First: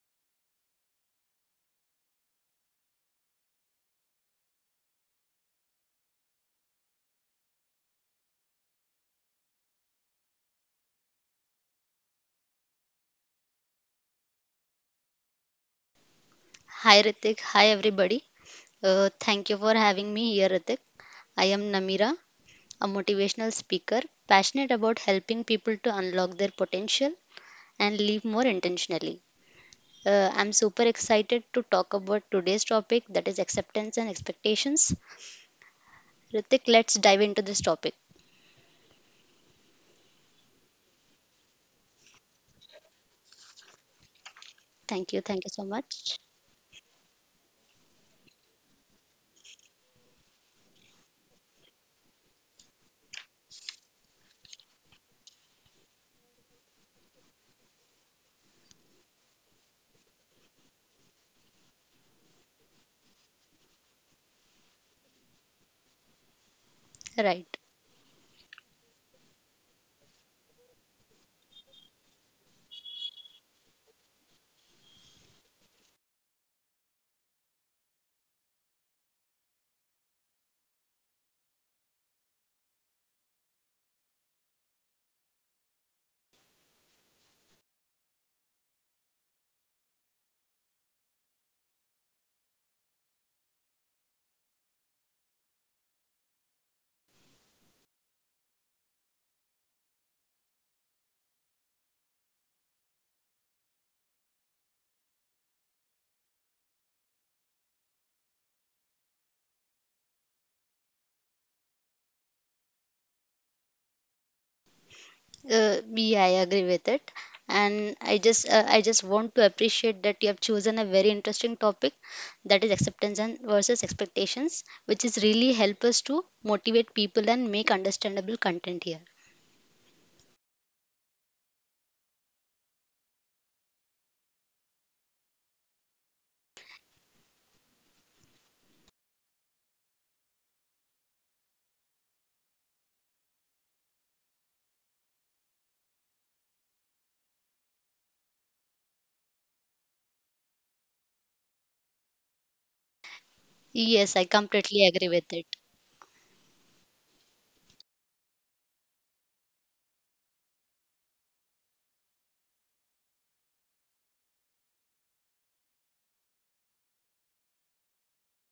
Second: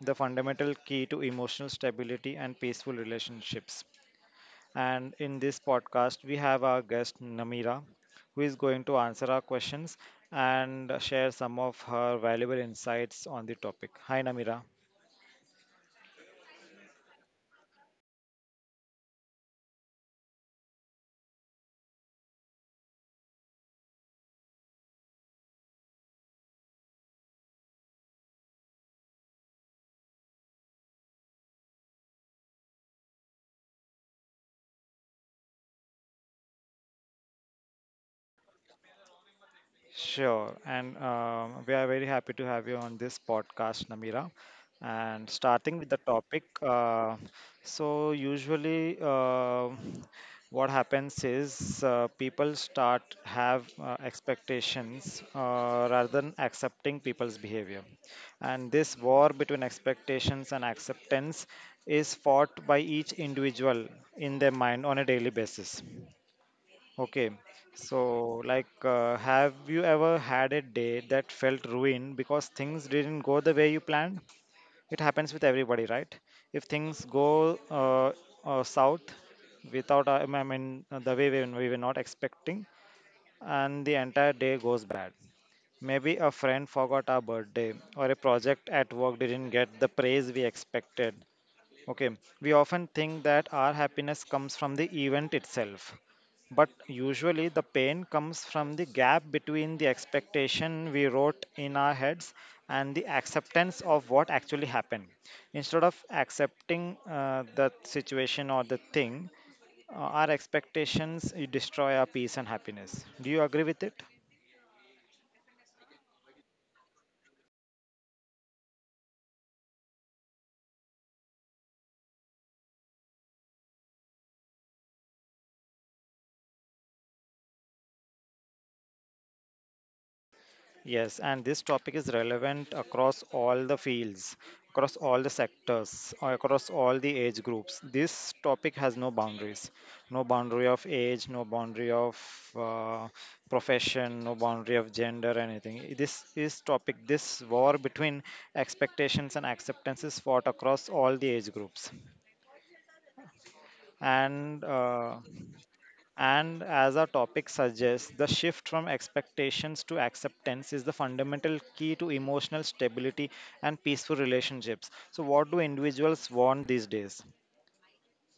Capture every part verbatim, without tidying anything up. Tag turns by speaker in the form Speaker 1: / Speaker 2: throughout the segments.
Speaker 1: the fundamental key to emotional stability and peaceful relationships. And in this podcast we have our guest Namira who is going to answer our questions and share some of her valuable insights on the topic. Hi Namira.
Speaker 2: Hi Ritik, hi everybody. Uh, thank you for having me here, Ritik. I am Namira, a motivational speaker passionate about helping people to unlock their potential and live more intentionally. Uh, I'm super excited to talk about today's topic that is acceptance and expectations. Ritik, let's dive into this topic.
Speaker 1: Sure. And um, we are very happy to have you on this podcast, Namira.
Speaker 2: Thank you,
Speaker 1: And
Speaker 2: thank you so
Speaker 1: starting with the
Speaker 2: much.
Speaker 1: topic, uh, so usually uh, what happens is uh, people start have uh, expectations uh, rather than accepting people's behavior. And this war between expectations and acceptance is fought by each individual in their mind on a daily basis. Okay,
Speaker 2: Right.
Speaker 1: so, like, uh, have you ever had a day that felt ruined because things didn't go the way you planned? It happens with everybody, right? If things go uh, uh, south without, uh, I mean, uh, the way we, we were not expecting, and the entire day goes bad. Maybe a friend forgot our birthday, or a project at work didn't get the praise we expected. Okay, we often think that our happiness comes from the event itself, but usually the pain comes from the gap between the expectation we wrote in our heads and the acceptance of what actually happened. Instead of accepting uh, the situation or the thing, uh, our expectations you destroy our peace and happiness. Do you agree with it?
Speaker 2: Uh, yeah, I agree with it. And I just uh, I just want to appreciate that you have chosen a very interesting topic that is acceptance and versus expectations, which is really help us to motivate people and make understandable content here.
Speaker 1: Yes, and this topic is relevant across all the fields, across all the sectors, or across all the age groups. This topic has no boundaries, no boundary of age, no boundary of uh, profession, no boundary of gender, anything. This is topic, this war between expectations and acceptance is fought across all the age groups.
Speaker 2: Yes, I
Speaker 1: And
Speaker 2: completely agree
Speaker 1: uh,
Speaker 2: with it.
Speaker 1: And as our topic suggests, the shift from expectations to acceptance is the fundamental key to emotional stability and peaceful relationships. So, what do individuals want these days?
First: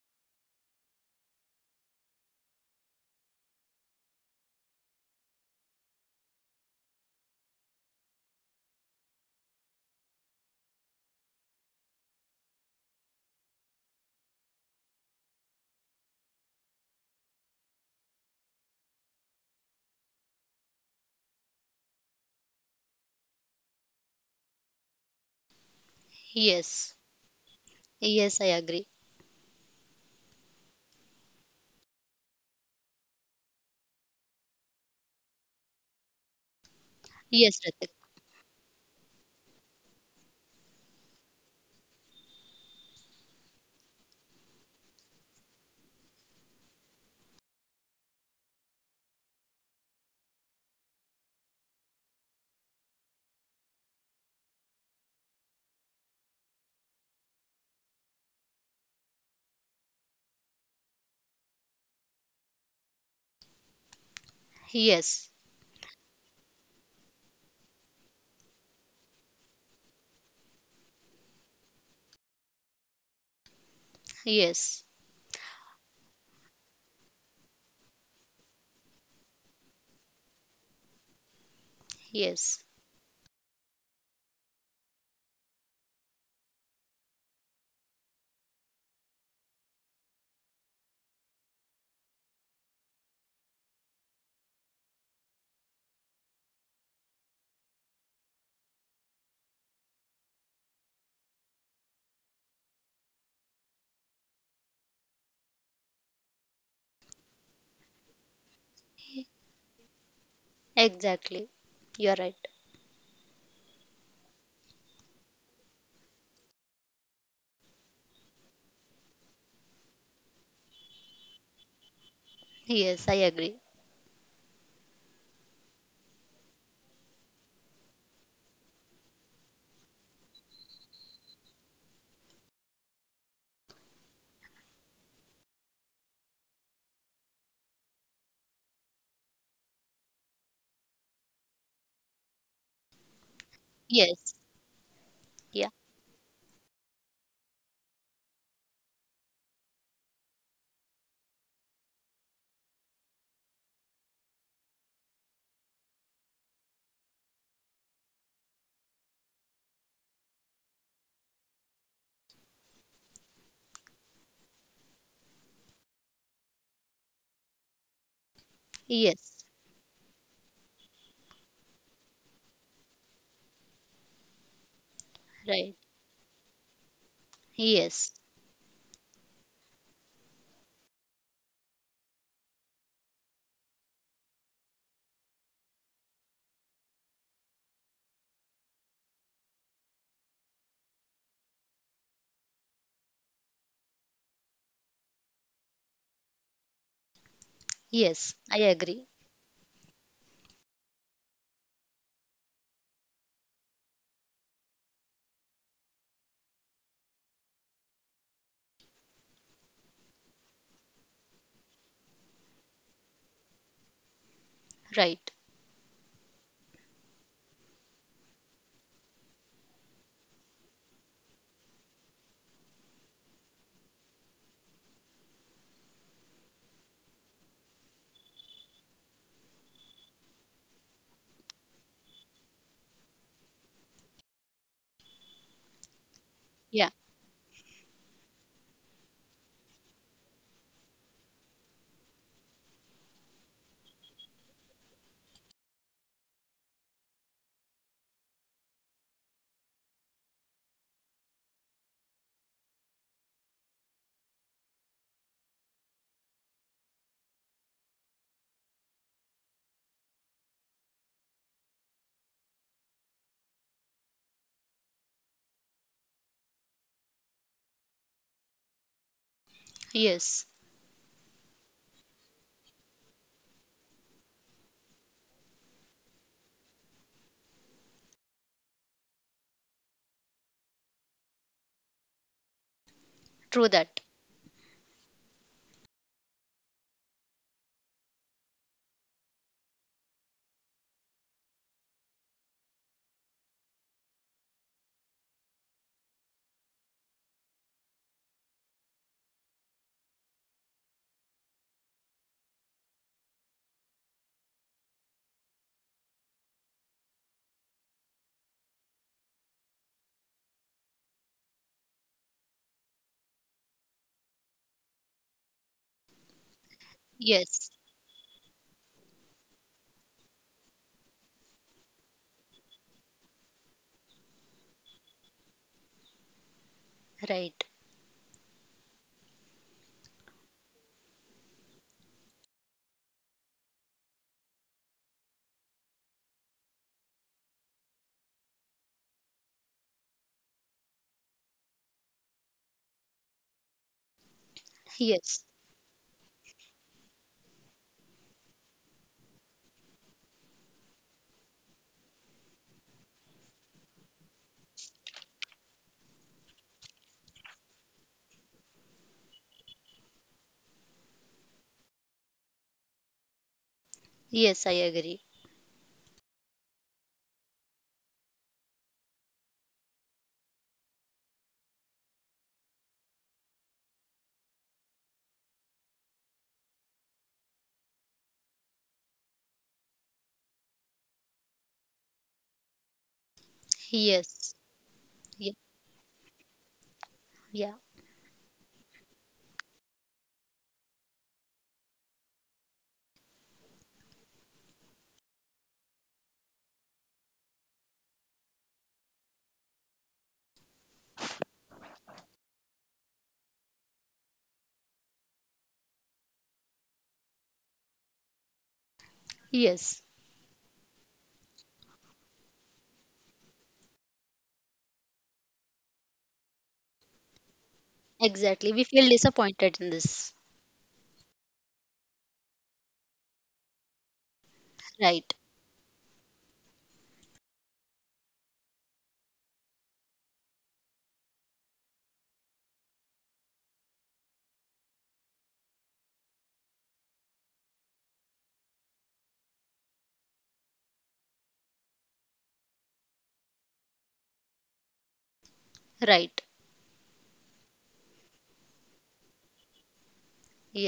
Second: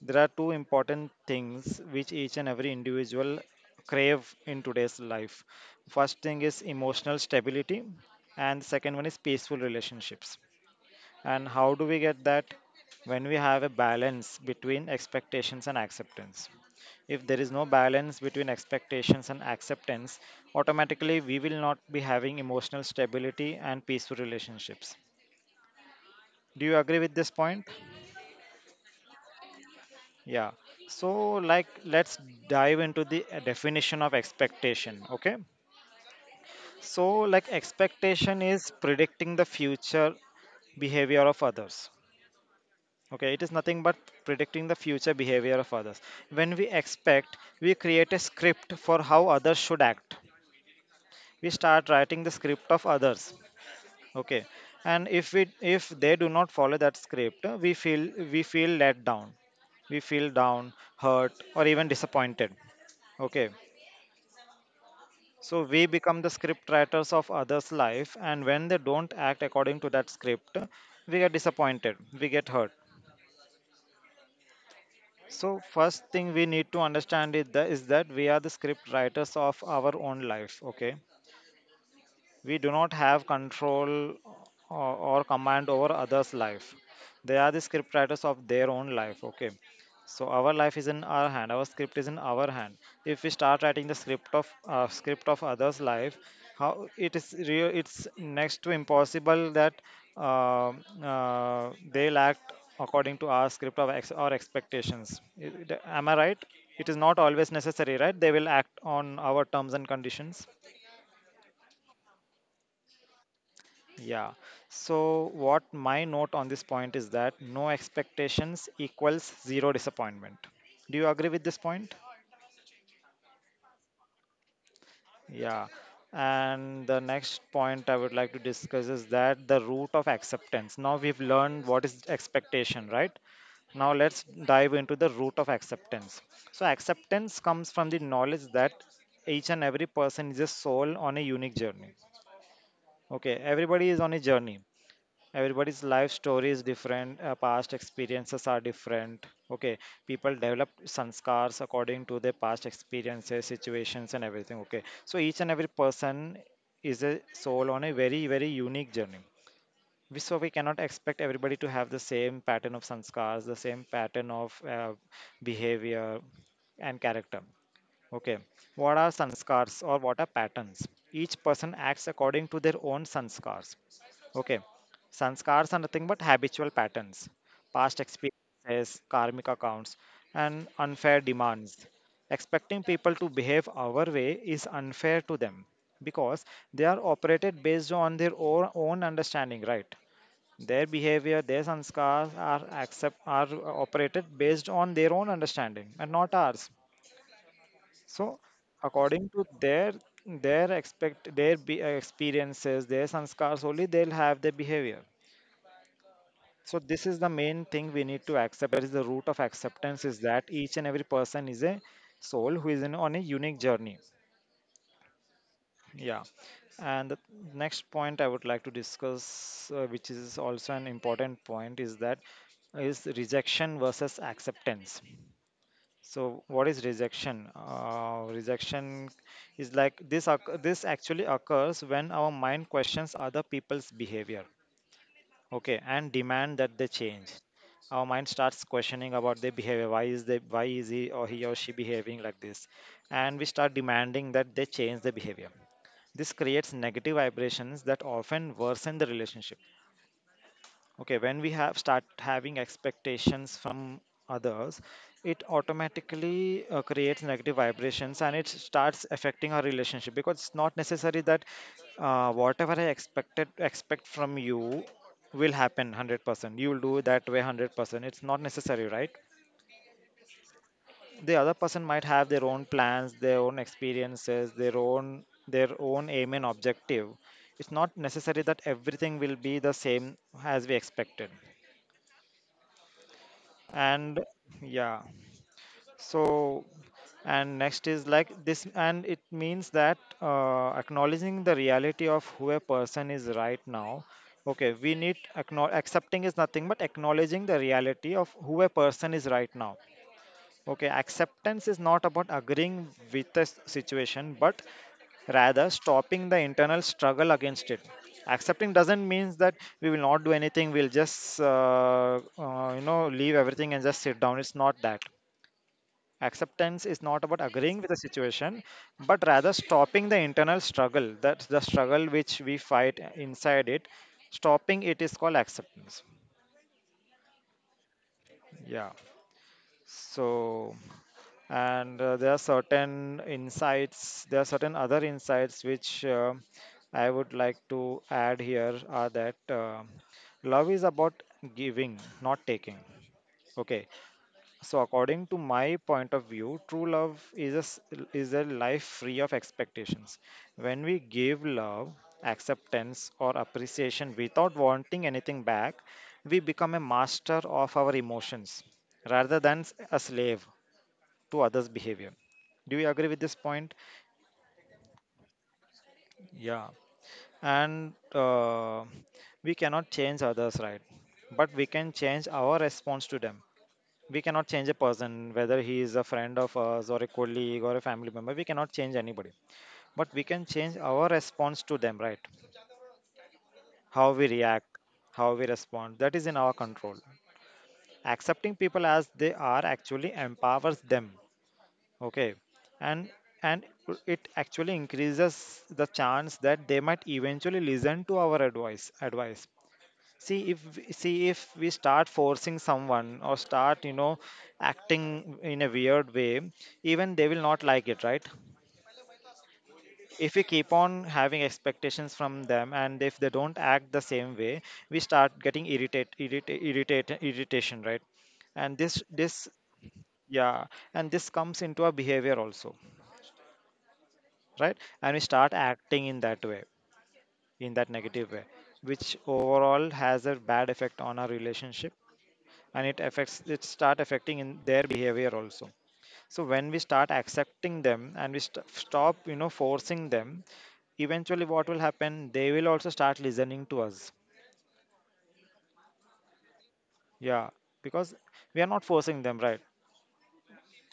Speaker 1: There are two important things which each and every individual crave in today's life. First thing is emotional stability, and second one is peaceful relationships. And how do we get that? When we have a balance between expectations and acceptance. If there is no balance between expectations and acceptance, automatically we will not be having emotional stability and peaceful relationships. Do you agree
Speaker 2: Yes.
Speaker 1: with this point?
Speaker 2: Yes, I agree.
Speaker 1: Yeah. So, like, let's dive into the uh, definition of expectation. Okay. So, like,
Speaker 2: Yes, Ritik.
Speaker 1: expectation is predicting the future behavior of others. Okay, it is nothing but predicting the future behavior of others. When we expect, we create a script for how others should act. We start writing the script of others. Okay, and if we if they do not follow that script, uh, we feel we feel let down. We feel down, hurt, or even disappointed. Okay,
Speaker 2: Yes.
Speaker 1: so we become the script writers of others' life, and when they don't act according to that script, we get disappointed. We get hurt.
Speaker 2: Yes.
Speaker 1: So first thing we need to understand is that, is that we are the script writers of our own lives. Okay, we do
Speaker 2: Yes.
Speaker 1: not have control or, or command over others' life. They are the script writers of their own life. Okay. So our life is in our hand. Our script is in our hand. If we start writing the script of uh, script of others' life, how it is real, it's next to impossible that uh, uh, they'll act according to our script of ex- or expectations. I- it- Am I right? It is not always necessary, right? They will act on our terms and conditions.
Speaker 2: Exactly. You're right.
Speaker 1: Yeah. So, what my note on this point is that no expectations equals zero disappointment. Do you agree with this point?
Speaker 2: Yes, I agree.
Speaker 1: Yeah. And the next point I would like to discuss is that the root of acceptance. Now we've learned what is expectation, right? Now let's dive into the root of acceptance. So, acceptance comes from the knowledge that each and every person is a soul on a unique journey. Okay, everybody is on a
Speaker 2: Yes.
Speaker 1: journey.
Speaker 2: Yeah.
Speaker 1: Everybody's life story is different, uh, past experiences are different. Okay, people develop sanskars according to their past experiences, situations and everything. Okay, so each and every person is a soul on a very, very unique journey. We, so we cannot expect everybody to have the same pattern of sanskars, the same pattern of uh, behavior and character. Okay, what are
Speaker 2: Yes.
Speaker 1: sanskars or what are patterns? Each person acts according to their own sanskars. Okay, sanskars are
Speaker 2: Right.
Speaker 1: nothing but habitual patterns, past
Speaker 2: Yes.
Speaker 1: experiences, karmic accounts, and unfair demands. Expecting people to behave our way is unfair to them because they are operated based on their own, own understanding, right? Their behavior, their sanskars are accept are operated based on their own understanding and not ours. So,
Speaker 2: Yes, I agree.
Speaker 1: according to their their expect their be, uh, experiences, their sanskars only they'll have their behavior. So this is the main thing we need to accept. That is the root of acceptance is that each and every person is a soul who is in, on a unique journey.
Speaker 2: Right.
Speaker 1: Yeah. And the next point I would like to discuss, uh, which is also an important point, is that is rejection versus acceptance. So what is rejection? Uh, rejection is like this. occ- This actually occurs when our mind questions other people's behavior, okay, and demand that they
Speaker 2: Yeah.
Speaker 1: change. Our mind starts questioning about their behavior. Why is they? Why is he or he or she behaving like this? And we start demanding that they change their behavior. This creates negative vibrations that often worsen the relationship. Okay, when we have start having expectations from others, it automatically uh, creates negative vibrations and it starts affecting our relationship because it's not necessary that uh, whatever I expected expect from you will happen one hundred percent. You will do that way one hundred percent. It's not necessary, right?
Speaker 2: Yes,
Speaker 1: The other person might have their own plans, their own experiences, their own their own aim and objective. It's not necessary that everything will be the same as we expected.
Speaker 2: true that.
Speaker 1: And yeah, so, and next is like this and it means that uh, acknowledging the reality of who a person is right now. Okay, we need acknow- accepting is nothing but acknowledging the reality of who a person is right now. Okay, acceptance is not about agreeing with the s- situation, but rather stopping the internal struggle against it. Accepting doesn't mean that we will not do anything. We'll just, uh, uh, you know, leave everything and just sit down. It's not that. Acceptance is not about
Speaker 2: Yes,
Speaker 1: agreeing with the situation, but rather stopping the internal struggle. That's the struggle which we fight inside it. Stopping it is called acceptance.
Speaker 2: right.
Speaker 1: Yeah. So, and uh, there are certain insights, there are certain other insights which uh, I would like to add here are that uh, love is about giving, not taking. Okay. So, according to
Speaker 2: Yes,
Speaker 1: my point of view, true love is a, s- is a life free of expectations. When we give love, acceptance, or appreciation without wanting anything back, we become a master of our emotions rather than s- a slave to others' behavior. Do you agree with this point?
Speaker 2: yes, I agree.
Speaker 1: Yeah. And uh, we cannot change others, right? But we can change our response to them. We cannot change a person whether he is a friend of us or a colleague or a family member. We cannot change anybody, but we can change our response to them, right? How we
Speaker 2: Yes,
Speaker 1: react, how we
Speaker 2: yeah,
Speaker 1: respond, that is in our control.
Speaker 2: yeah,
Speaker 1: Accepting people as they are actually empowers them. Okay, and and it actually increases the chance that they might eventually listen to our advice advice see if w- see if we start forcing someone or start, you know, acting in a weird way, even they will not like it, right?
Speaker 2: yes,
Speaker 1: If we keep on having expectations from them and if they don't act the same way, we start getting irritate irritate, irritate irritation, right? and
Speaker 2: exactly. We
Speaker 1: this
Speaker 2: feel
Speaker 1: this
Speaker 2: disappointed in this.
Speaker 1: yeah, and this comes into our behavior also, right? And we
Speaker 2: Right,
Speaker 1: start acting in that way, in that negative way, which overall has a bad effect on our relationship. And it affects it start affecting in their behavior also. So when we start accepting them and we st- stop, you know, forcing them, eventually what will happen, they will also start listening to us.
Speaker 2: right.
Speaker 1: Yeah, because we are not forcing them, right?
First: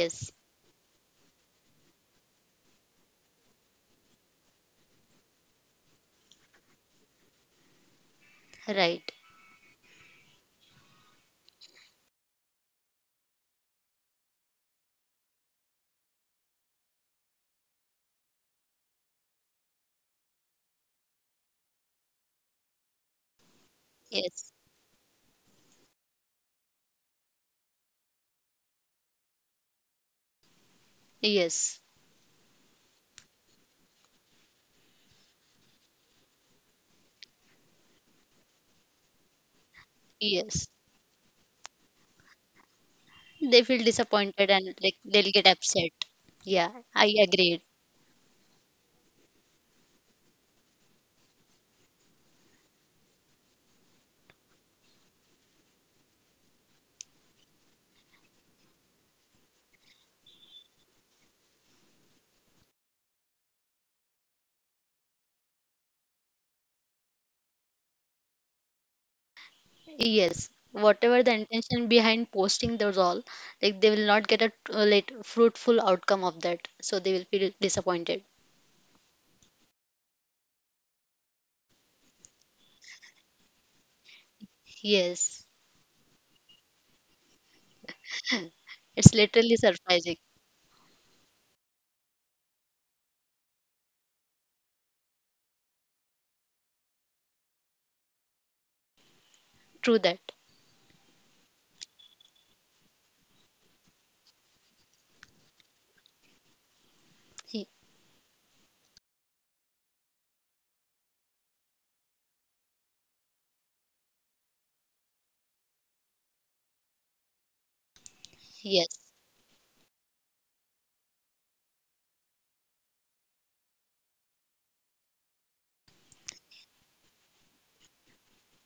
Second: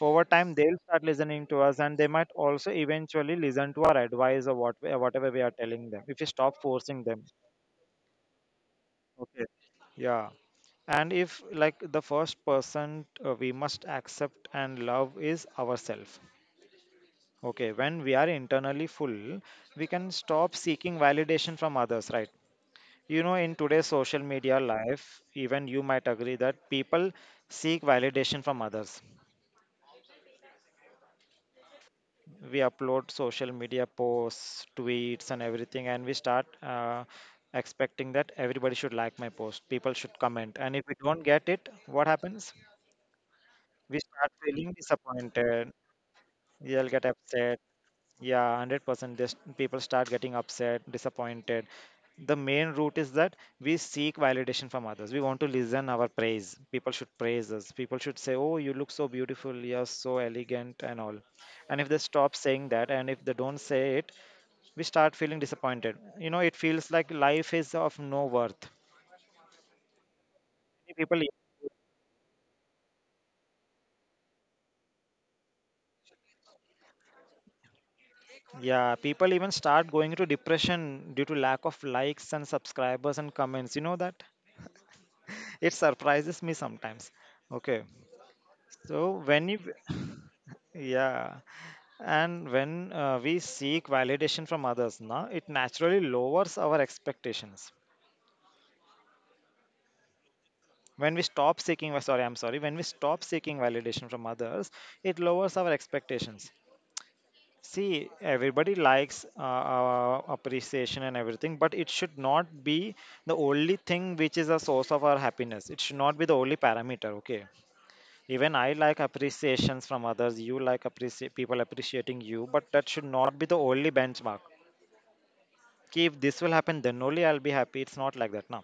Speaker 1: Over time they'll start listening to us and they might also eventually listen to our advice or what whatever we are telling them if we stop forcing them.
Speaker 2: right.
Speaker 1: Okay. Yeah. And if, like, the first person uh, we must accept and love is ourselves. Okay, when we are internally full, we can stop seeking validation from others, right? You know, in today's social
Speaker 2: Yes,
Speaker 1: media life, even you might agree that people seek validation from others.
Speaker 2: yes,
Speaker 1: We upload social media posts, tweets, and everything, and we start uh, expecting that everybody should like my post, people should comment.
Speaker 2: yes.
Speaker 1: And if we don't get it, what happens?
Speaker 2: They feel
Speaker 1: We start
Speaker 2: disappointed
Speaker 1: feeling
Speaker 2: and like they'll get
Speaker 1: disappointed,
Speaker 2: upset. Yeah,
Speaker 1: you'll get
Speaker 2: I
Speaker 1: upset.
Speaker 2: agree.
Speaker 1: Yeah, one hundred percent. This, people start getting upset, disappointed. The main root is that we seek validation from others. We want to listen our praise. People should praise us. People should say, "Oh, you look so beautiful. You're so elegant," and all. And if they stop saying that, and if they don't say it, we start feeling disappointed. You know, it feels like life is of no worth.
Speaker 2: Yes, whatever the
Speaker 1: People, e-,
Speaker 2: intention behind posting those all, like they will not get a uh, like fruitful outcome of that, so they will feel disappointed.
Speaker 1: yeah, people even start going into depression due to lack of likes and subscribers and comments. You know that?
Speaker 2: Yes,
Speaker 1: It surprises me sometimes. Okay.
Speaker 2: it's
Speaker 1: So
Speaker 2: literally
Speaker 1: when you,
Speaker 2: surprising.
Speaker 1: yeah, and when uh, we seek validation from others, na, it naturally lowers our expectations.
Speaker 2: True that.
Speaker 1: When we stop seeking, sorry, I'm sorry, when we stop seeking validation from others, it lowers our expectations.
Speaker 2: Y-
Speaker 1: See, everybody likes uh, uh, appreciation and everything, but it should not be the only thing which is a source of our happiness. It should not be the only parameter, okay? Even I
Speaker 2: Yes,
Speaker 1: like appreciations from others. You like appreciate people appreciating you, but that should not be the only benchmark. Ki if this will happen then only I'll be happy, it's not like that. Now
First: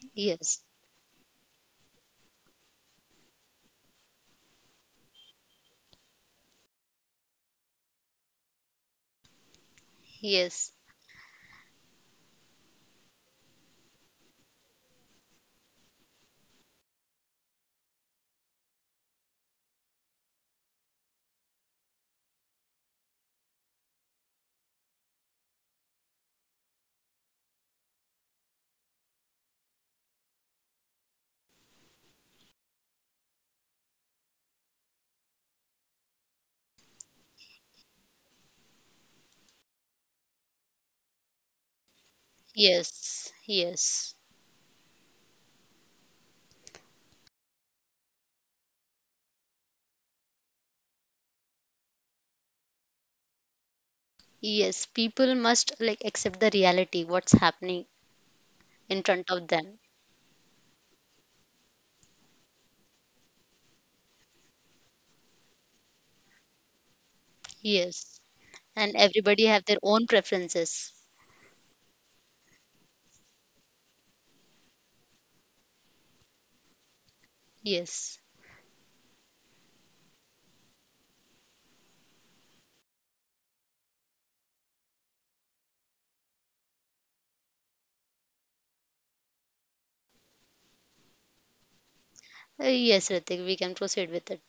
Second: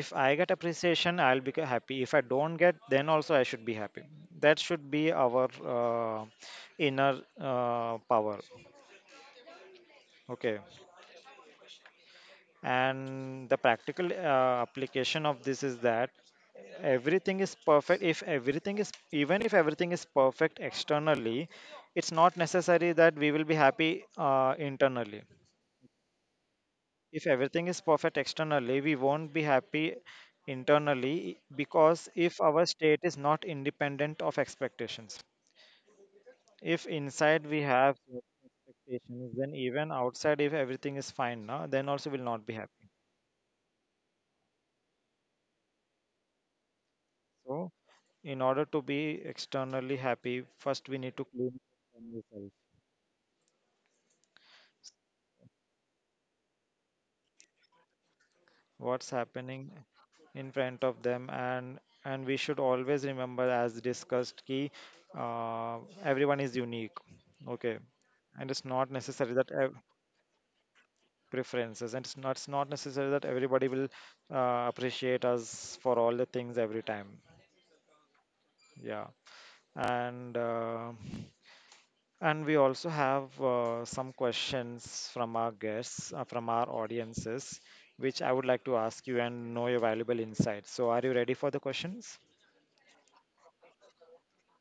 Speaker 1: if I get
Speaker 2: yes,
Speaker 1: appreciation I'll be happy, if I don't get then also I should be happy. That should be our uh, inner uh, power. Okay.
Speaker 2: yes,
Speaker 1: And the practical uh, application of this is that everything is perfect if everything is even if everything is perfect externally, it's not necessary that we will be happy uh, internally. If everything is perfect externally, we won't be happy internally, because if our state is not independent of expectations, if inside we have expectations, then even outside if everything is fine now, then also we'll not be happy.
Speaker 2: yes, yes,
Speaker 1: So in order to be externally happy, first we need to clean from ourselves.
Speaker 2: yes. People must like accept the reality, what's happening in
Speaker 1: What's
Speaker 2: front of
Speaker 1: happening
Speaker 2: them.
Speaker 1: in front of them, and and we should always remember, as discussed, key uh, everyone is unique. Okay.
Speaker 2: Yes,
Speaker 1: and it's not
Speaker 2: and
Speaker 1: necessary
Speaker 2: everybody
Speaker 1: that
Speaker 2: have
Speaker 1: ev-
Speaker 2: their own preferences.
Speaker 1: Preferences, and it's not, it's not necessary that everybody will uh, appreciate us for all the things every time.
Speaker 2: Yes,
Speaker 1: Yeah. And uh, and we also have uh, some questions from our guests, uh, from our audiences, which I would like to ask you and know your valuable insights. So, are you ready for the questions?
Speaker 2: Uh, yes, Ritik, we can proceed with it.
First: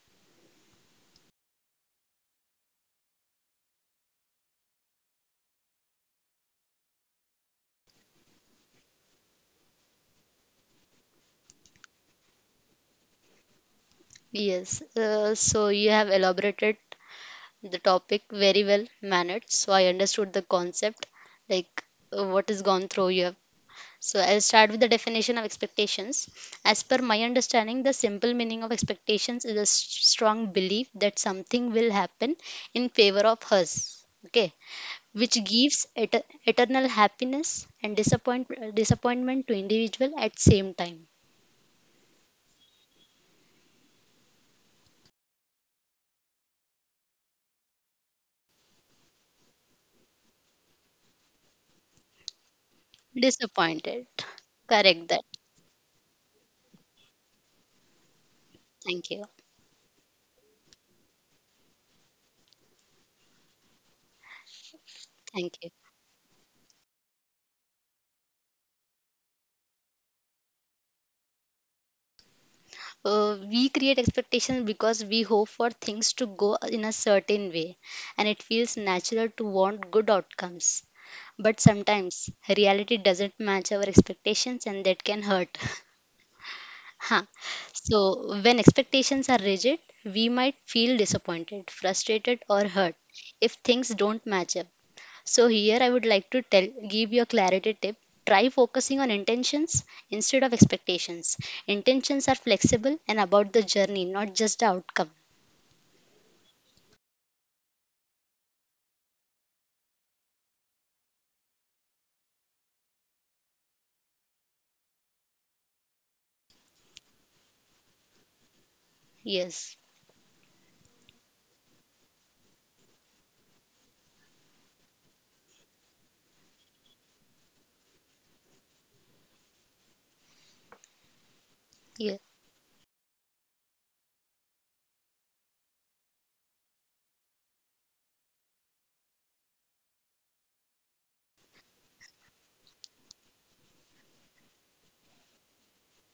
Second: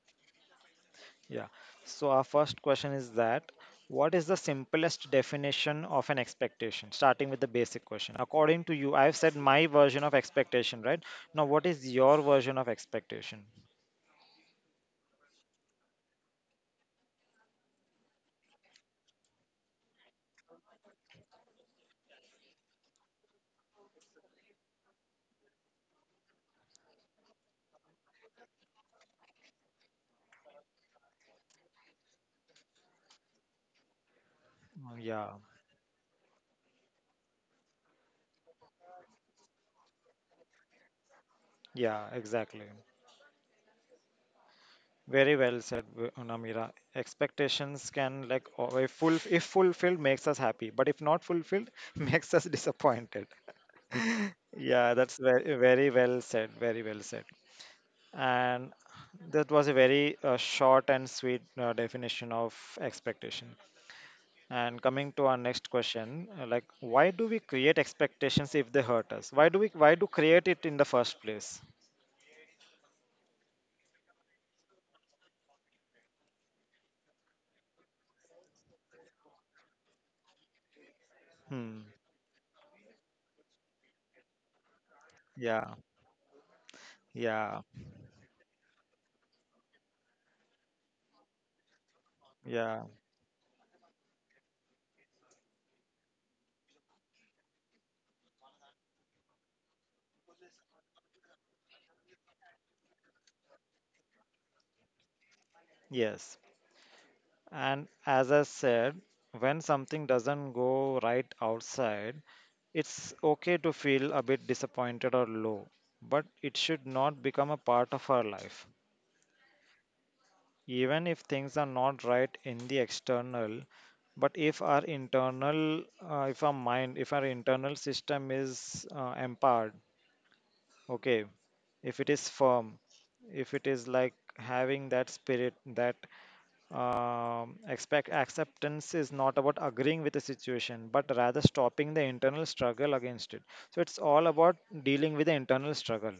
Speaker 1: Yeah. So, our first question is that what is the simplest definition of an expectation? Starting with the basic question. According to you, I've said my version of expectation, right? Now, what is your version of expectation?
Speaker 2: Yes, uh, so you have elaborated the topic very well mannered. So I understood the concept, like uh, what is gone through you have. So, I'll start with the definition of expectations. As per my understanding, the simple meaning of expectations is a s- strong belief that something will happen in favor of us, okay,
Speaker 1: Uh,
Speaker 2: which
Speaker 1: Yeah.
Speaker 2: gives et- eternal happiness and disappoint- disappointment to individual at same time.
Speaker 1: Yeah, exactly. Very well said, w- Namira. Expectations can like o- if full if fulfilled makes us happy, but if not fulfilled, makes us disappointed.
Speaker 2: Disappointed.
Speaker 1: Yeah,
Speaker 2: Correct that.
Speaker 1: that's very very well said. Very well said. And
Speaker 2: Thank you.
Speaker 1: that was a very uh, short and sweet uh, definition of expectation. And coming
Speaker 2: Thank
Speaker 1: to
Speaker 2: you.
Speaker 1: our next question, uh, like why do we create expectations if they hurt us? Why do we why do create it in the first place?
Speaker 2: Uh, we create expectations because we hope for things to go in a certain way, and it feels natural to want good outcomes. But
Speaker 1: Hmm.
Speaker 2: sometimes reality doesn't match our expectations and that can hurt.
Speaker 1: Yeah.
Speaker 2: Huh.
Speaker 1: Yeah.
Speaker 2: So, when expectations are rigid, we might feel disappointed, frustrated, or hurt
Speaker 1: Yeah.
Speaker 2: if things don't match up. So, here I would like to tell give you a clarity tip. Try focusing on intentions instead of expectations. Intentions are flexible and about the journey, not just the outcome.
Speaker 1: Yes. And as I said, when something doesn't go right outside, it's okay to feel a bit disappointed or low, but it should not become a part of our life.
Speaker 2: Yes,
Speaker 1: Even if things are not right in the external, but if our internal, uh, if our mind, if our internal system is uh, empowered, okay, if it
Speaker 2: yeah,
Speaker 1: is firm, if it is like having that spirit, that um, expect acceptance is not about agreeing with the situation, but rather stopping the internal struggle against it. So it's all about dealing with the internal struggle.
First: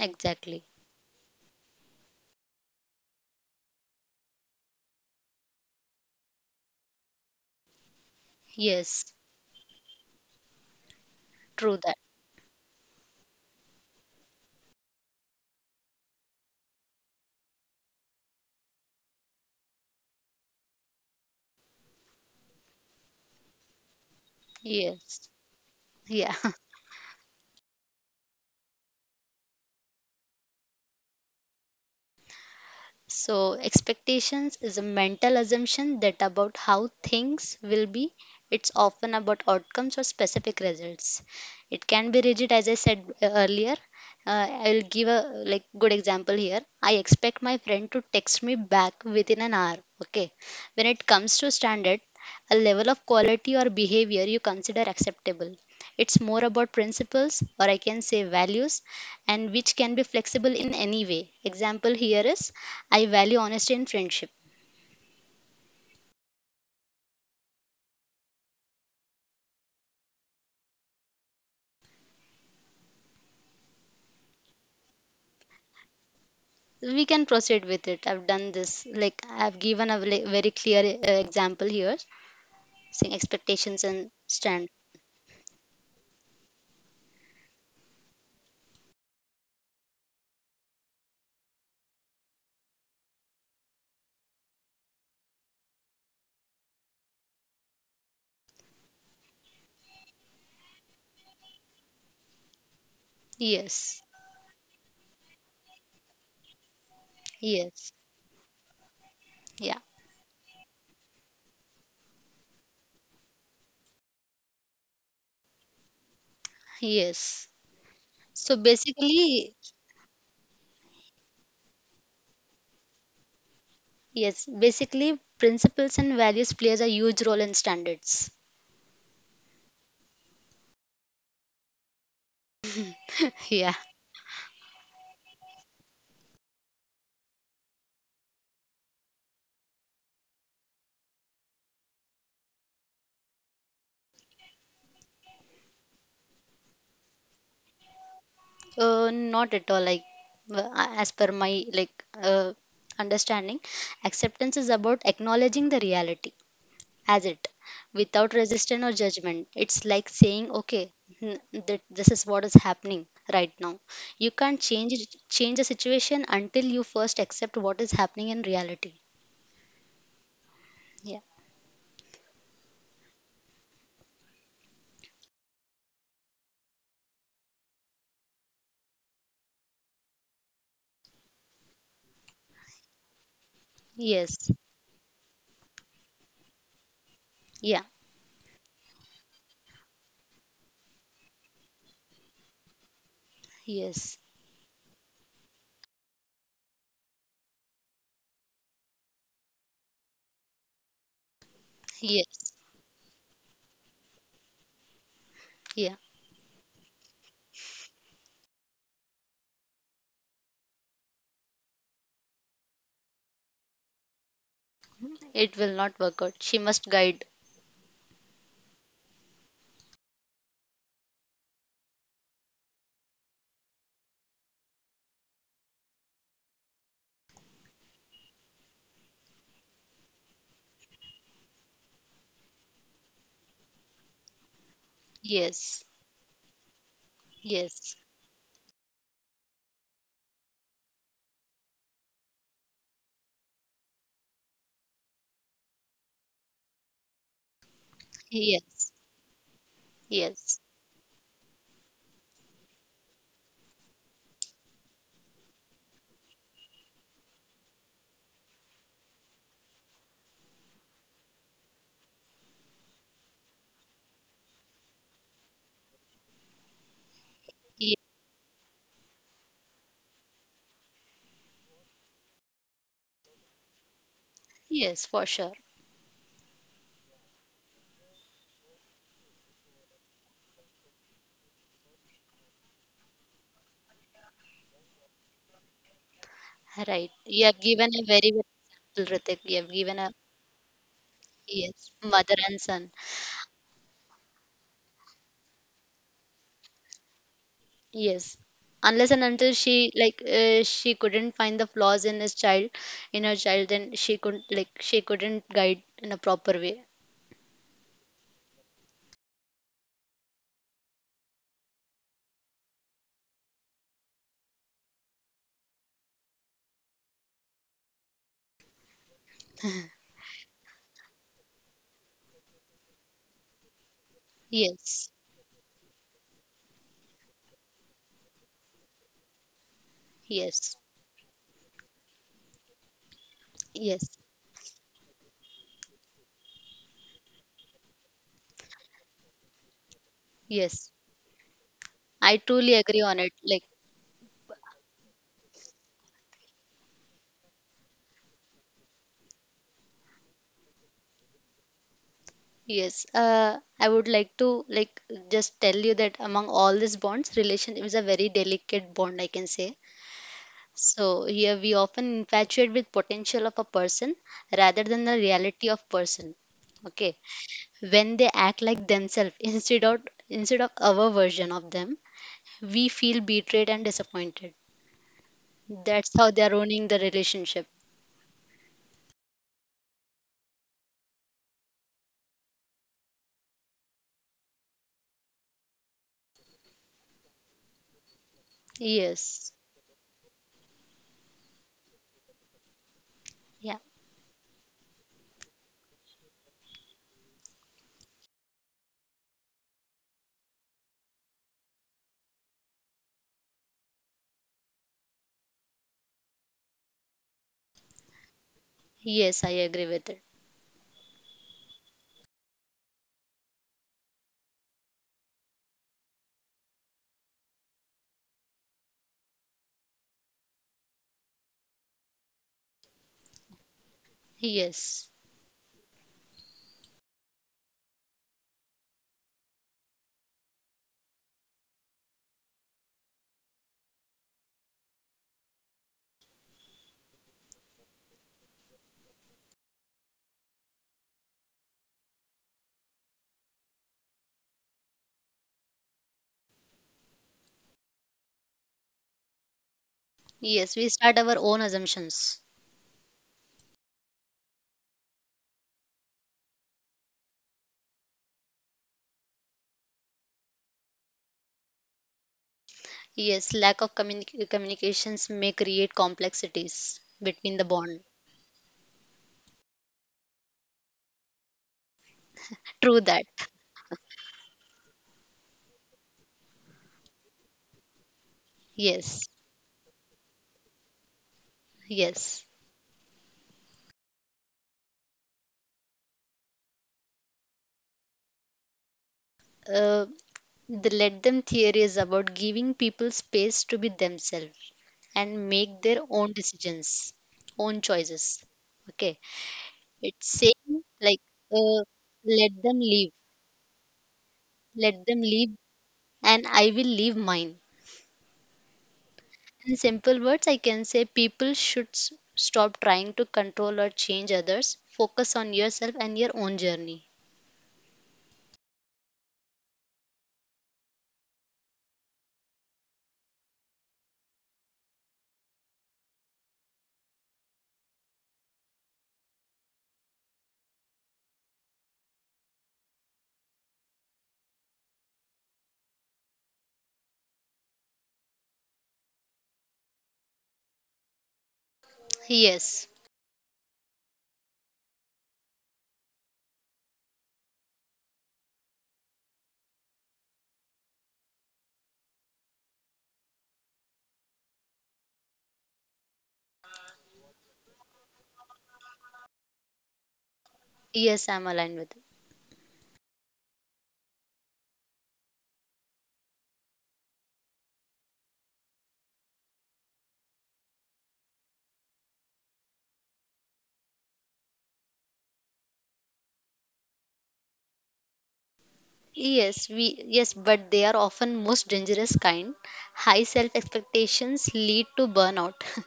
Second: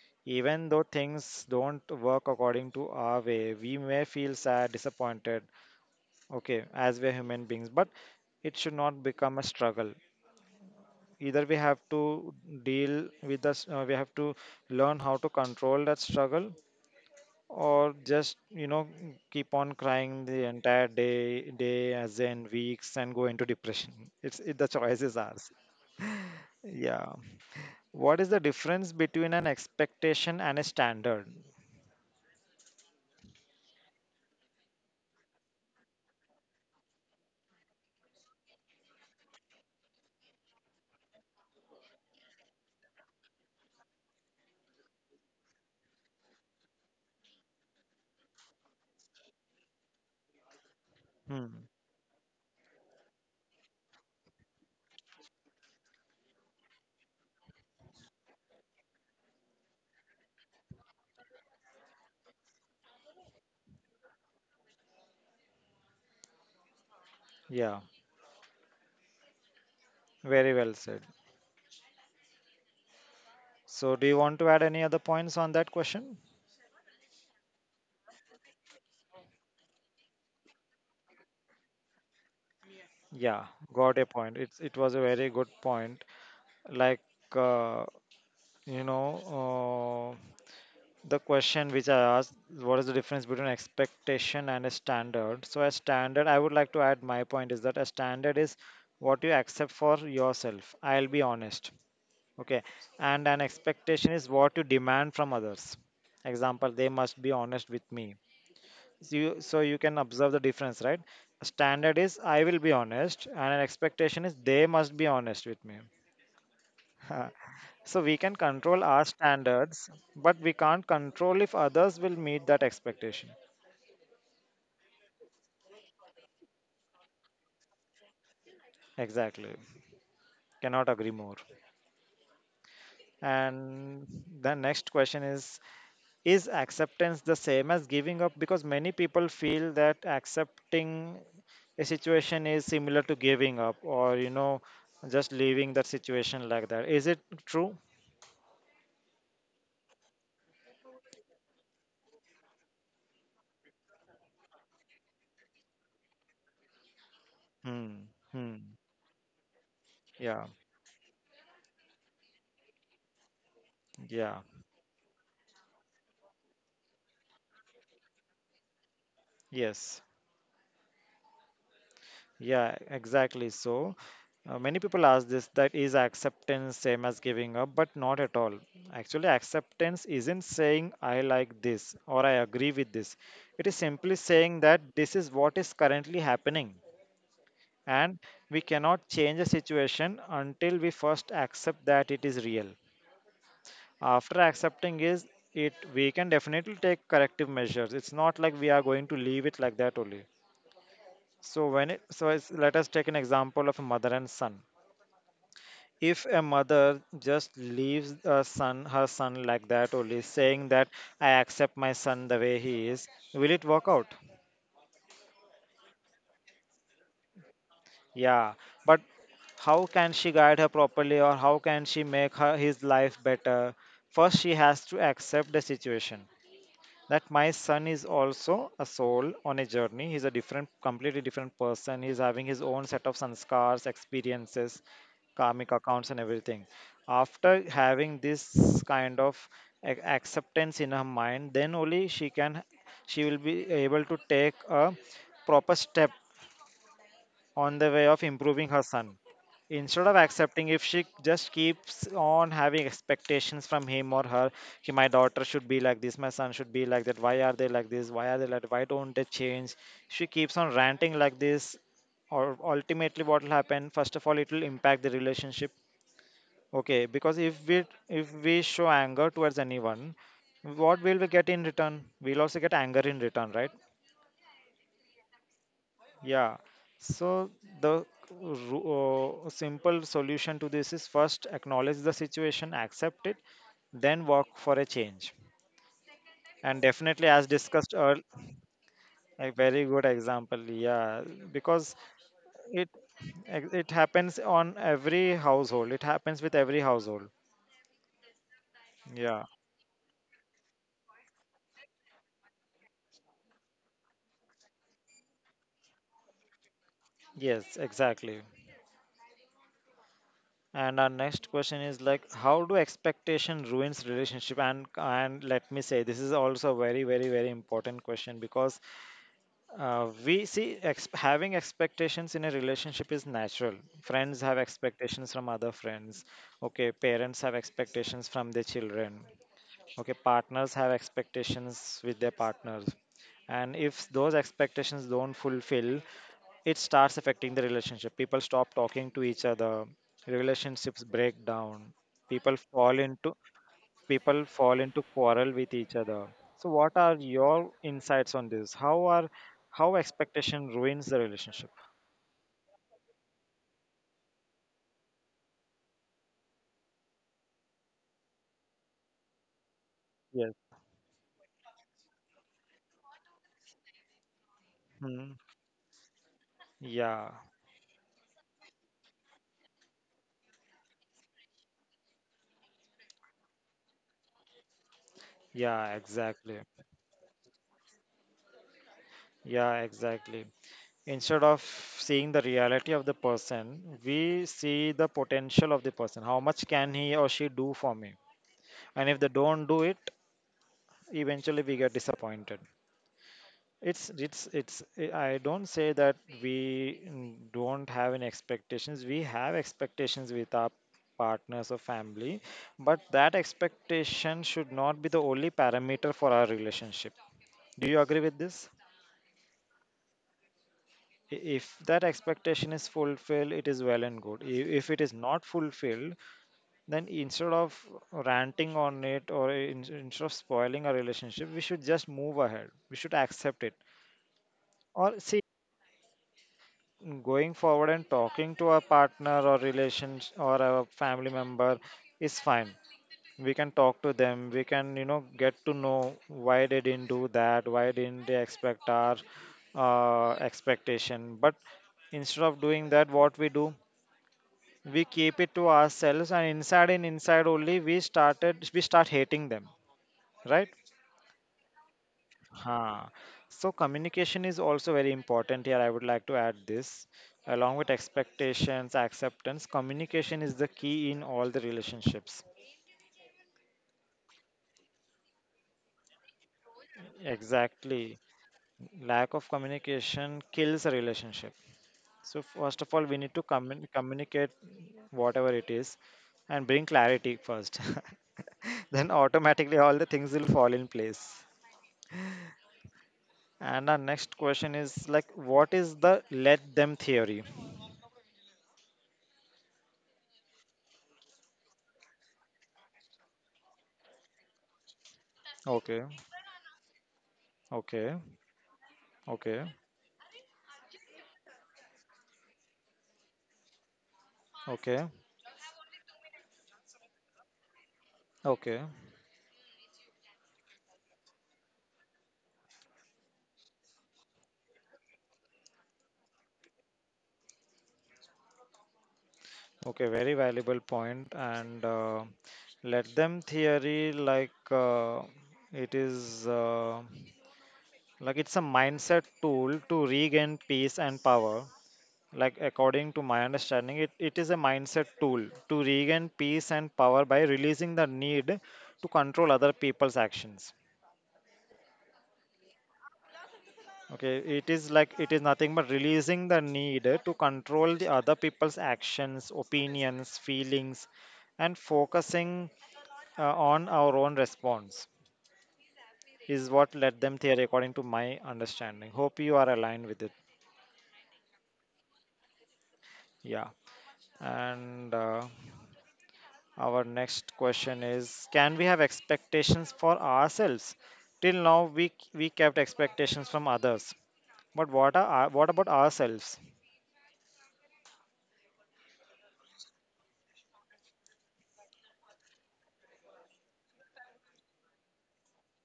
Speaker 2: exactly.
Speaker 1: Even though things don't work according to our way, we may feel sad, disappointed, okay, as we're human beings, but it should not
Speaker 2: Yes,
Speaker 1: become a struggle. Either we have
Speaker 2: true that.
Speaker 1: to deal with this, uh, we have to learn how to control that struggle, or just you know keep on crying the entire day day as in weeks and go into depression. it's it, the choice is
Speaker 2: Yes,
Speaker 1: ours.
Speaker 2: yeah.
Speaker 1: Yeah. What is the difference between an expectation and a standard?
Speaker 2: So, expectations is a mental assumption that about how things will be. It's often about outcomes or specific results. It can be rigid, as I said uh, earlier. Uh, I'll give a like good example here. I expect my friend to text me back within an hour. Okay. When it comes to
Speaker 1: Hmm.
Speaker 2: standard, a level of quality or behavior you consider acceptable. It's more about principles, or I can say values, and which can be flexible in any way. Example here is I value honesty in friendship.
Speaker 1: Yeah, very well said. So do you want to add any other points on that question?
Speaker 2: We can proceed with it. I've done this. Like I've given a vle- very clear uh, example here, saying
Speaker 1: Yeah,
Speaker 2: expectations
Speaker 1: got a
Speaker 2: and
Speaker 1: point. It's
Speaker 2: stand.
Speaker 1: it was a very good point. Like, uh, you know, uh, the question which I asked, what is the difference between expectation and a standard? So a standard, I would like to add my point is that a standard is what you accept for yourself. I'll be honest. Okay. And an
Speaker 2: Yes.
Speaker 1: expectation is what you demand from others. Example, they must be
Speaker 2: Yes.
Speaker 1: honest with me. so
Speaker 2: Yeah.
Speaker 1: you, so you can observe the difference, right? A standard is I will be honest, and an expectation is they must be honest with me.
Speaker 2: Yes.
Speaker 1: So
Speaker 2: So
Speaker 1: we can control
Speaker 2: basically,
Speaker 1: our standards, but we can't control if others will meet that expectation.
Speaker 2: yes, basically principles and values plays a huge role in standards.
Speaker 1: Exactly. Cannot agree more.
Speaker 2: Yeah.
Speaker 1: And the next question is Is acceptance the same as giving up? Because many people feel that accepting a situation is similar to giving up or, you know, just leaving that situation like that. Is it true?
Speaker 2: Uh, not at all. Like uh, as per my like uh, understanding, acceptance is about acknowledging the reality as it
Speaker 1: Hmm.
Speaker 2: without resistance or
Speaker 1: Hmm.
Speaker 2: judgment. It's like saying,
Speaker 1: Yeah.
Speaker 2: okay, n- that this is what is happening right now. You can't
Speaker 1: Yeah.
Speaker 2: change it- change the situation until you first accept what is happening in reality.
Speaker 1: Yes.
Speaker 2: Yeah.
Speaker 1: Yeah, exactly. So, uh, many people ask this, that is acceptance same as giving up, but not at all. Actually, acceptance isn't saying I like this or I agree with this. It is simply
Speaker 2: Yes.
Speaker 1: saying that this is what is currently happening,
Speaker 2: Yeah.
Speaker 1: and we cannot change a situation until we first accept that it is real.
Speaker 2: Yes.
Speaker 1: After accepting is it, we can definitely take corrective measures. It's not like we are going to leave it like that only. So when it, so
Speaker 2: Yes.
Speaker 1: it's, let us take an example of a mother and son
Speaker 2: Yeah.
Speaker 1: if a mother just leaves a son her son like that only, saying that I accept my son the way he is, will it work out?
Speaker 2: It will not work out. She must guide.
Speaker 1: Yeah, but how can she guide her properly, or how can she make her his life better? First she has to accept the situation that my son is also a soul on a journey. He's a different, completely different person. He's having his own set of sanskars, experiences, karmic
Speaker 2: Yes.
Speaker 1: accounts, and everything. After
Speaker 2: Yes.
Speaker 1: having this kind of a- acceptance in her mind, then only she can, she will be able to take a proper step on the way of improving
Speaker 2: Yes.
Speaker 1: her son. Instead of
Speaker 2: Yes.
Speaker 1: accepting, if she just keeps on having expectations from him or her, "Ki, my daughter should be like this, my son should be like that, why are they like this, why are they like why don't they change?" She keeps on ranting like this, or ultimately what will happen, first of all, it will impact the relationship. Okay, because if we if we show anger towards anyone, what will we get in return? We'll also get anger in return, right?
Speaker 2: Yes, for sure.
Speaker 1: Yeah, so the ru- uh, simple solution to this is first acknowledge the situation, accept it, then work for a change. And
Speaker 2: Right. You
Speaker 1: definitely,
Speaker 2: have
Speaker 1: as
Speaker 2: given a
Speaker 1: discussed
Speaker 2: very
Speaker 1: earlier,
Speaker 2: well, Ritik. You
Speaker 1: a
Speaker 2: have given
Speaker 1: very
Speaker 2: a
Speaker 1: good example. Yeah,
Speaker 2: yes,
Speaker 1: because
Speaker 2: mother and son.
Speaker 1: it it happens on every household. It happens with every household.
Speaker 2: Yes. Unless and until
Speaker 1: Yeah.
Speaker 2: she like uh, she couldn't find the flaws in his child, in her child, then she couldn't like she couldn't guide in a proper way.
Speaker 1: Yes, exactly. And our next question is like, how do expectation ruins relationship? And and let me say, this is also a very, very, very important question because Uh, we see ex- having expectations in a relationship is natural. Friends have
Speaker 2: Yes.
Speaker 1: expectations from other friends. Okay, parents have expectations from their children. Okay, partners
Speaker 2: Yes.
Speaker 1: have expectations with their partners. And if
Speaker 2: Yes.
Speaker 1: those expectations don't fulfill, it starts affecting the relationship. People stop talking to each other.
Speaker 2: Yes.
Speaker 1: Relationships break down.
Speaker 2: I
Speaker 1: People
Speaker 2: truly
Speaker 1: fall
Speaker 2: agree on
Speaker 1: into
Speaker 2: it. Like
Speaker 1: people fall into quarrel with each other. So, what are your insights on this? How are how expectation ruins the relationship?
Speaker 2: yes. Uh, I would like to like just tell you that among all these bonds, relationship is a very delicate bond, I can say.
Speaker 1: Yes.
Speaker 2: So here we often infatuate with potential of a person rather than the
Speaker 1: Hmm.
Speaker 2: reality of person. Okay.
Speaker 1: Yeah.
Speaker 2: When they act like themselves instead of instead of our version of them, we feel betrayed and disappointed.
Speaker 1: Yeah.
Speaker 2: That's how they are
Speaker 1: Exactly.
Speaker 2: ruining the relationship.
Speaker 1: Yeah. Exactly. Instead of seeing the reality of the person, we see the potential of the person. How much can he or she do for me? And if they
Speaker 2: Yes.
Speaker 1: don't do it, eventually we get disappointed.
Speaker 2: Yeah.
Speaker 1: It's it's it's eh, I don't say that we n- don't have any expectations. We have expectations with our partners or family, but that expectation should not be the only parameter for our relationship. Do you agree with this?
Speaker 2: Yes, I agree with it.
Speaker 1: I- If that expectation is fulfilled, it is well and good. I- If it is not fulfilled, then instead of ranting on it or in, instead of spoiling our relationship, we should just move ahead. We should accept it.
Speaker 2: Yes.
Speaker 1: Or see, going forward and talking to our partner or relations or our family member is fine. We can talk to them. We can, you know, get to know why they didn't do that, why didn't they expect our uh, expectation. But instead of doing that, what we do, we keep it to ourselves, and inside and inside only we started we start hating them, right?
Speaker 2: Yes, we start our own assumptions.
Speaker 1: Huh. So communication is also very important here. I would like to add this. Along with expectations, acceptance, communication is the key in all the relationships.
Speaker 2: Yes, lack of communi communications may create complexities between the bond.
Speaker 1: Exactly. Lack of communication kills a relationship. So first of
Speaker 2: True
Speaker 1: all, we
Speaker 2: that.
Speaker 1: need to commun- communicate whatever it is and bring clarity first. Then
Speaker 2: Yes.
Speaker 1: automatically all the things will fall in place.
Speaker 2: Yes.
Speaker 1: And our next question is like, what is the let them theory?
Speaker 2: Uh, the let them theory is about giving people space to be themselves and make their
Speaker 1: Okay.
Speaker 2: own decisions, own choices.
Speaker 1: Okay.
Speaker 2: Okay,
Speaker 1: Okay.
Speaker 2: it's saying like, uh, let them live, let
Speaker 1: Okay.
Speaker 2: them live, and I will live mine.
Speaker 1: Okay,
Speaker 2: In simple words, I can say people should s- stop trying to control or change others. Focus on yourself and your own journey.
Speaker 1: okay, very valuable point, point. and uh, let them theory like uh, it is uh, like it's a mindset tool to regain peace and power. Like according to my understanding, it, it is a mindset tool to regain peace and power by releasing the need to control other people's actions.
Speaker 2: Yes,
Speaker 1: Okay, it is like it is nothing but releasing the need to control the other people's actions, opinions, feelings, and focusing uh, on our own response is what led them theory according to my understanding. Hope you are aligned with it.
Speaker 2: yes, I'm aligned with it.
Speaker 1: Yeah. And uh, our next question is, can we have expectations for ourselves? Till now we we kept expectations from others, but what are our- what about ourselves?
Speaker 2: Yes, we yes, but they are often most dangerous kind. High self expectations lead to burnout.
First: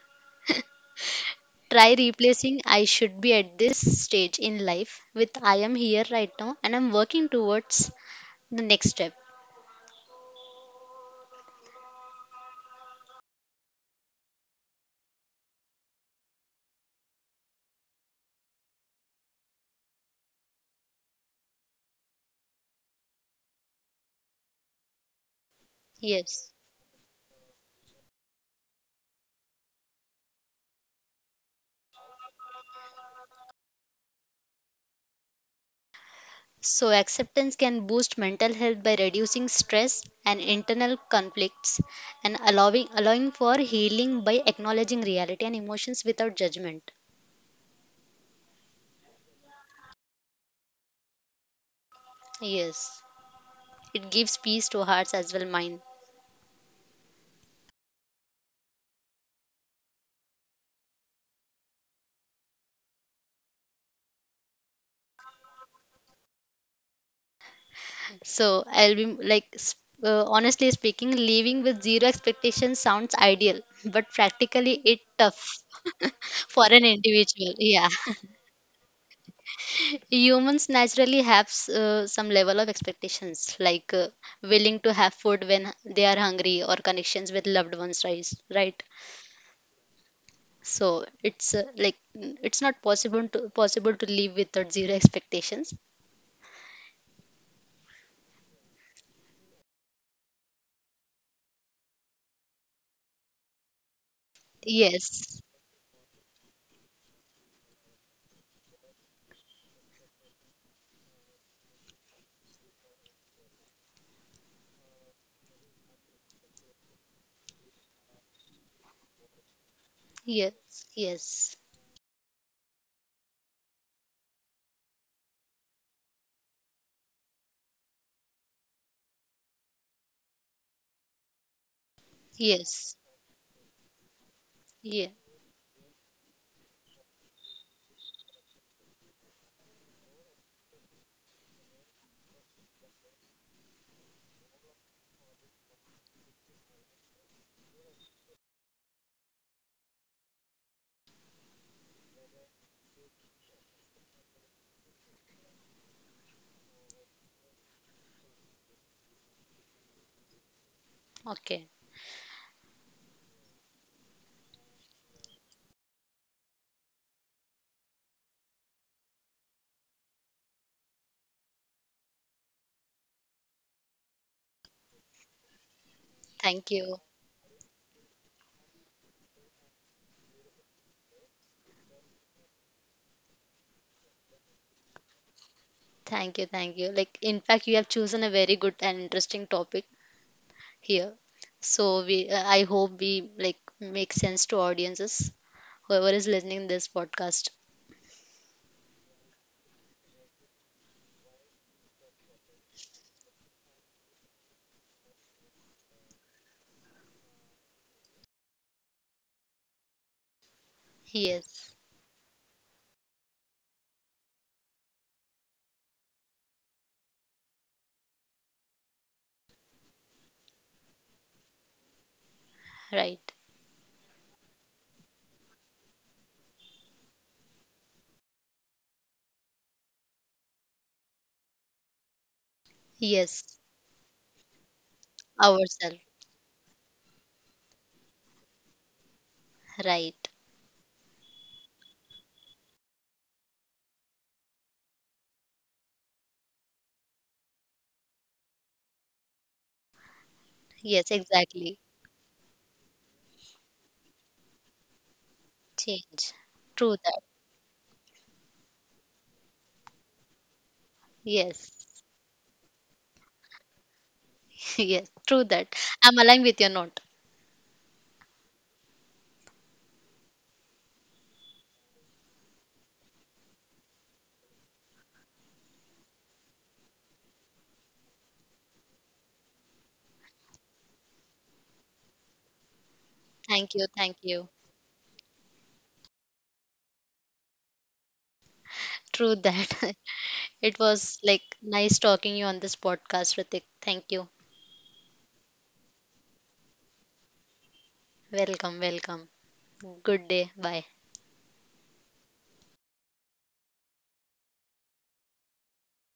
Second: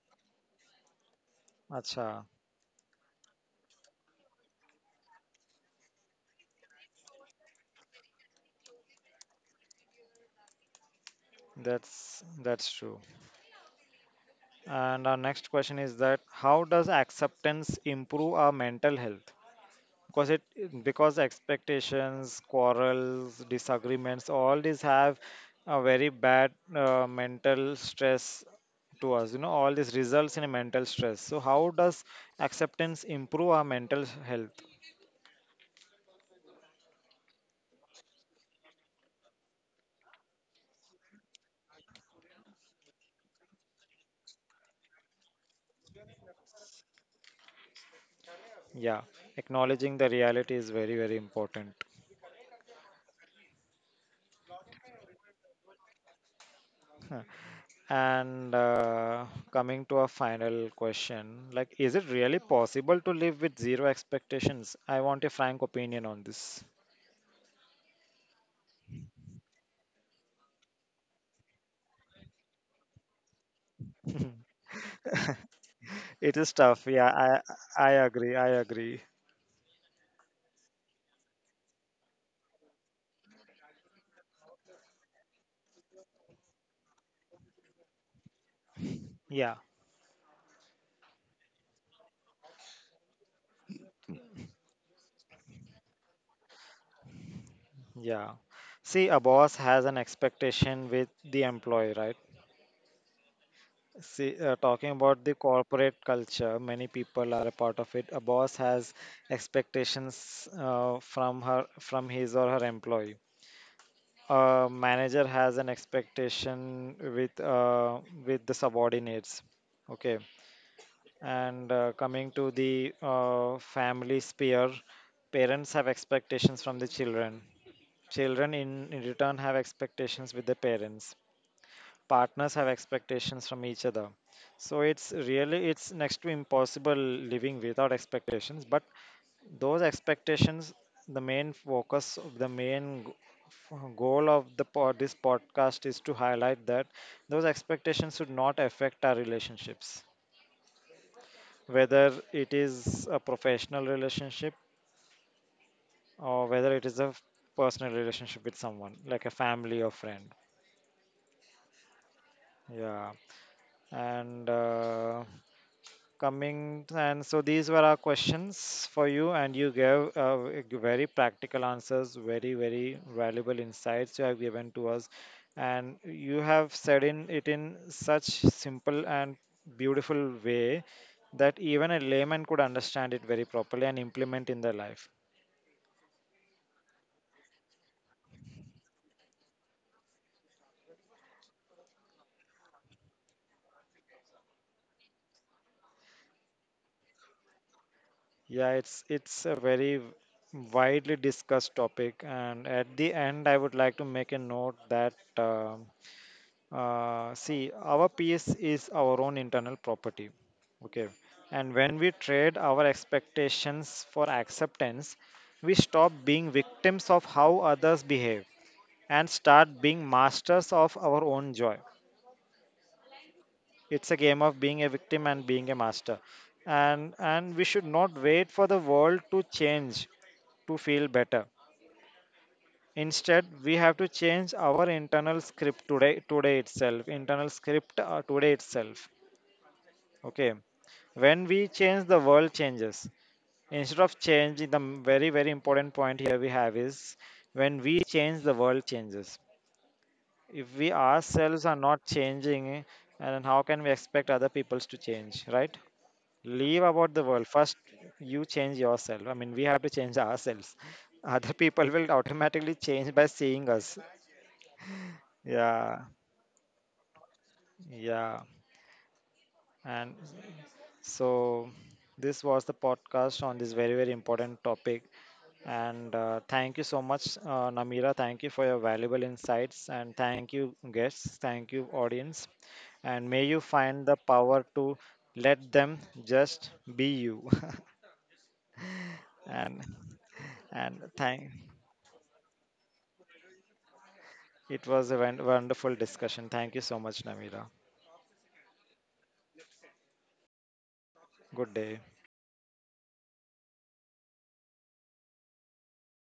Speaker 2: Try
Speaker 1: Acha,
Speaker 2: replacing I should be at this stage in life with I am here right now and I'm working towards the next step.
Speaker 1: that's that's true. And our next question is that, how does acceptance improve our mental health? Because it because expectations quarrels, disagreements, all these have a very bad
Speaker 2: Yes.
Speaker 1: uh, mental stress to us, you know, all this results in a mental stress. So how does acceptance improve our mental health?
Speaker 2: So, acceptance can boost mental health by reducing stress and internal conflicts and allowing, allowing for healing by acknowledging reality and emotions without judgment.
Speaker 1: Yeah, acknowledging the reality is very very important.
Speaker 2: Yes. It gives peace to hearts as well, mind.
Speaker 1: Huh. and uh, coming to a final question, like, is it really possible to live with zero expectations? I want a frank opinion on this.
Speaker 2: So I'll be like, s- uh, honestly speaking, living with zero expectations sounds ideal, but practically it tough
Speaker 1: It is
Speaker 2: for
Speaker 1: tough.
Speaker 2: an
Speaker 1: Yeah, I
Speaker 2: individual.
Speaker 1: I
Speaker 2: Yeah,
Speaker 1: agree. I agree.
Speaker 2: humans naturally have s- uh, some level of expectations, like uh, willing to have food when they are hungry or connections with loved ones, right? Right.
Speaker 1: Yeah,
Speaker 2: So it's uh, like mm, it's not possible to possible to live without zero expectations.
Speaker 1: yeah. See, a boss has an expectation with the employee, right? See, uh, talking about the corporate
Speaker 2: Yes.
Speaker 1: culture, many people are a part of it. A boss has expectations uh, from her, from his or her employee. A manager has an expectation with uh, with the subordinates. Okay.
Speaker 2: Yes.
Speaker 1: And uh,
Speaker 2: Yes.
Speaker 1: coming to the uh, family sphere, parents have expectations from the children. Children, in, in return, have expectations with the parents. Partners have
Speaker 2: Yes.
Speaker 1: expectations from each other. So it's
Speaker 2: Yeah.
Speaker 1: really, it's next to impossible living without expectations. But those expectations, the main focus, the main g- f- goal of the pod, this podcast is to highlight that those expectations should not affect our relationships, whether it is a professional relationship or whether it is a personal relationship with someone like a family or friend.
Speaker 2: Okay.
Speaker 1: Yeah. And uh, coming and so these were our questions for you, and you gave uh, v- g- very practical answers, very very valuable insights you have given to us, and you have
Speaker 2: Thank
Speaker 1: said
Speaker 2: you.
Speaker 1: in it in such simple and beautiful way that even a layman could understand it very properly and implement in their life.
Speaker 2: Thank you, thank you. Like, in fact, you have chosen a very good and interesting topic here. So we, uh, I hope we like make sense to audiences, whoever is listening this podcast.
Speaker 1: Yeah, it's it's a very w- widely discussed topic, and at the end, I would like to make a note that um uh, see, our peace is our own internal property. Okay,
Speaker 2: Yes,
Speaker 1: and when we trade our expectations for acceptance, we stop being victims of how others behave and start being masters of our own joy.
Speaker 2: right.
Speaker 1: It's a game of being a victim and being a master. And and we should not wait for the world to change to feel better.
Speaker 2: Yes,
Speaker 1: Instead, we have to change our internal script
Speaker 2: ourselves.
Speaker 1: today today itself. Internal script uh, today itself.
Speaker 2: Right.
Speaker 1: Okay. When we change, the world changes. Instead of change, the m- Very very important point here we have is, when we change, the world changes. If we
Speaker 2: Yes,
Speaker 1: ourselves are
Speaker 2: exactly.
Speaker 1: not changing, and how can we expect other peoples to change, right?
Speaker 2: Change.
Speaker 1: Leave
Speaker 2: True
Speaker 1: about the
Speaker 2: that.
Speaker 1: world first. You change yourself. I mean, we have to change ourselves. Other people
Speaker 2: Yes.
Speaker 1: will automatically change by seeing us.
Speaker 2: Yes, true that.
Speaker 1: Yeah,
Speaker 2: I'm aligned with your note.
Speaker 1: yeah. And so this was the podcast on this very very important topic. And uh, thank you so much, uh, Namira. Thank you for your valuable insights, and thank you guests, thank you audience, and may you
Speaker 2: Thank you,
Speaker 1: find the
Speaker 2: thank you.
Speaker 1: power to let them just be you.
Speaker 2: True
Speaker 1: and
Speaker 2: that. It
Speaker 1: and
Speaker 2: was
Speaker 1: thank
Speaker 2: like nice talking you on this podcast, Ritik. Thank you.
Speaker 1: it was a won- wonderful discussion. Thank you so much, Namira.
Speaker 2: Welcome, welcome. Good day. Bye.
Speaker 1: Good day.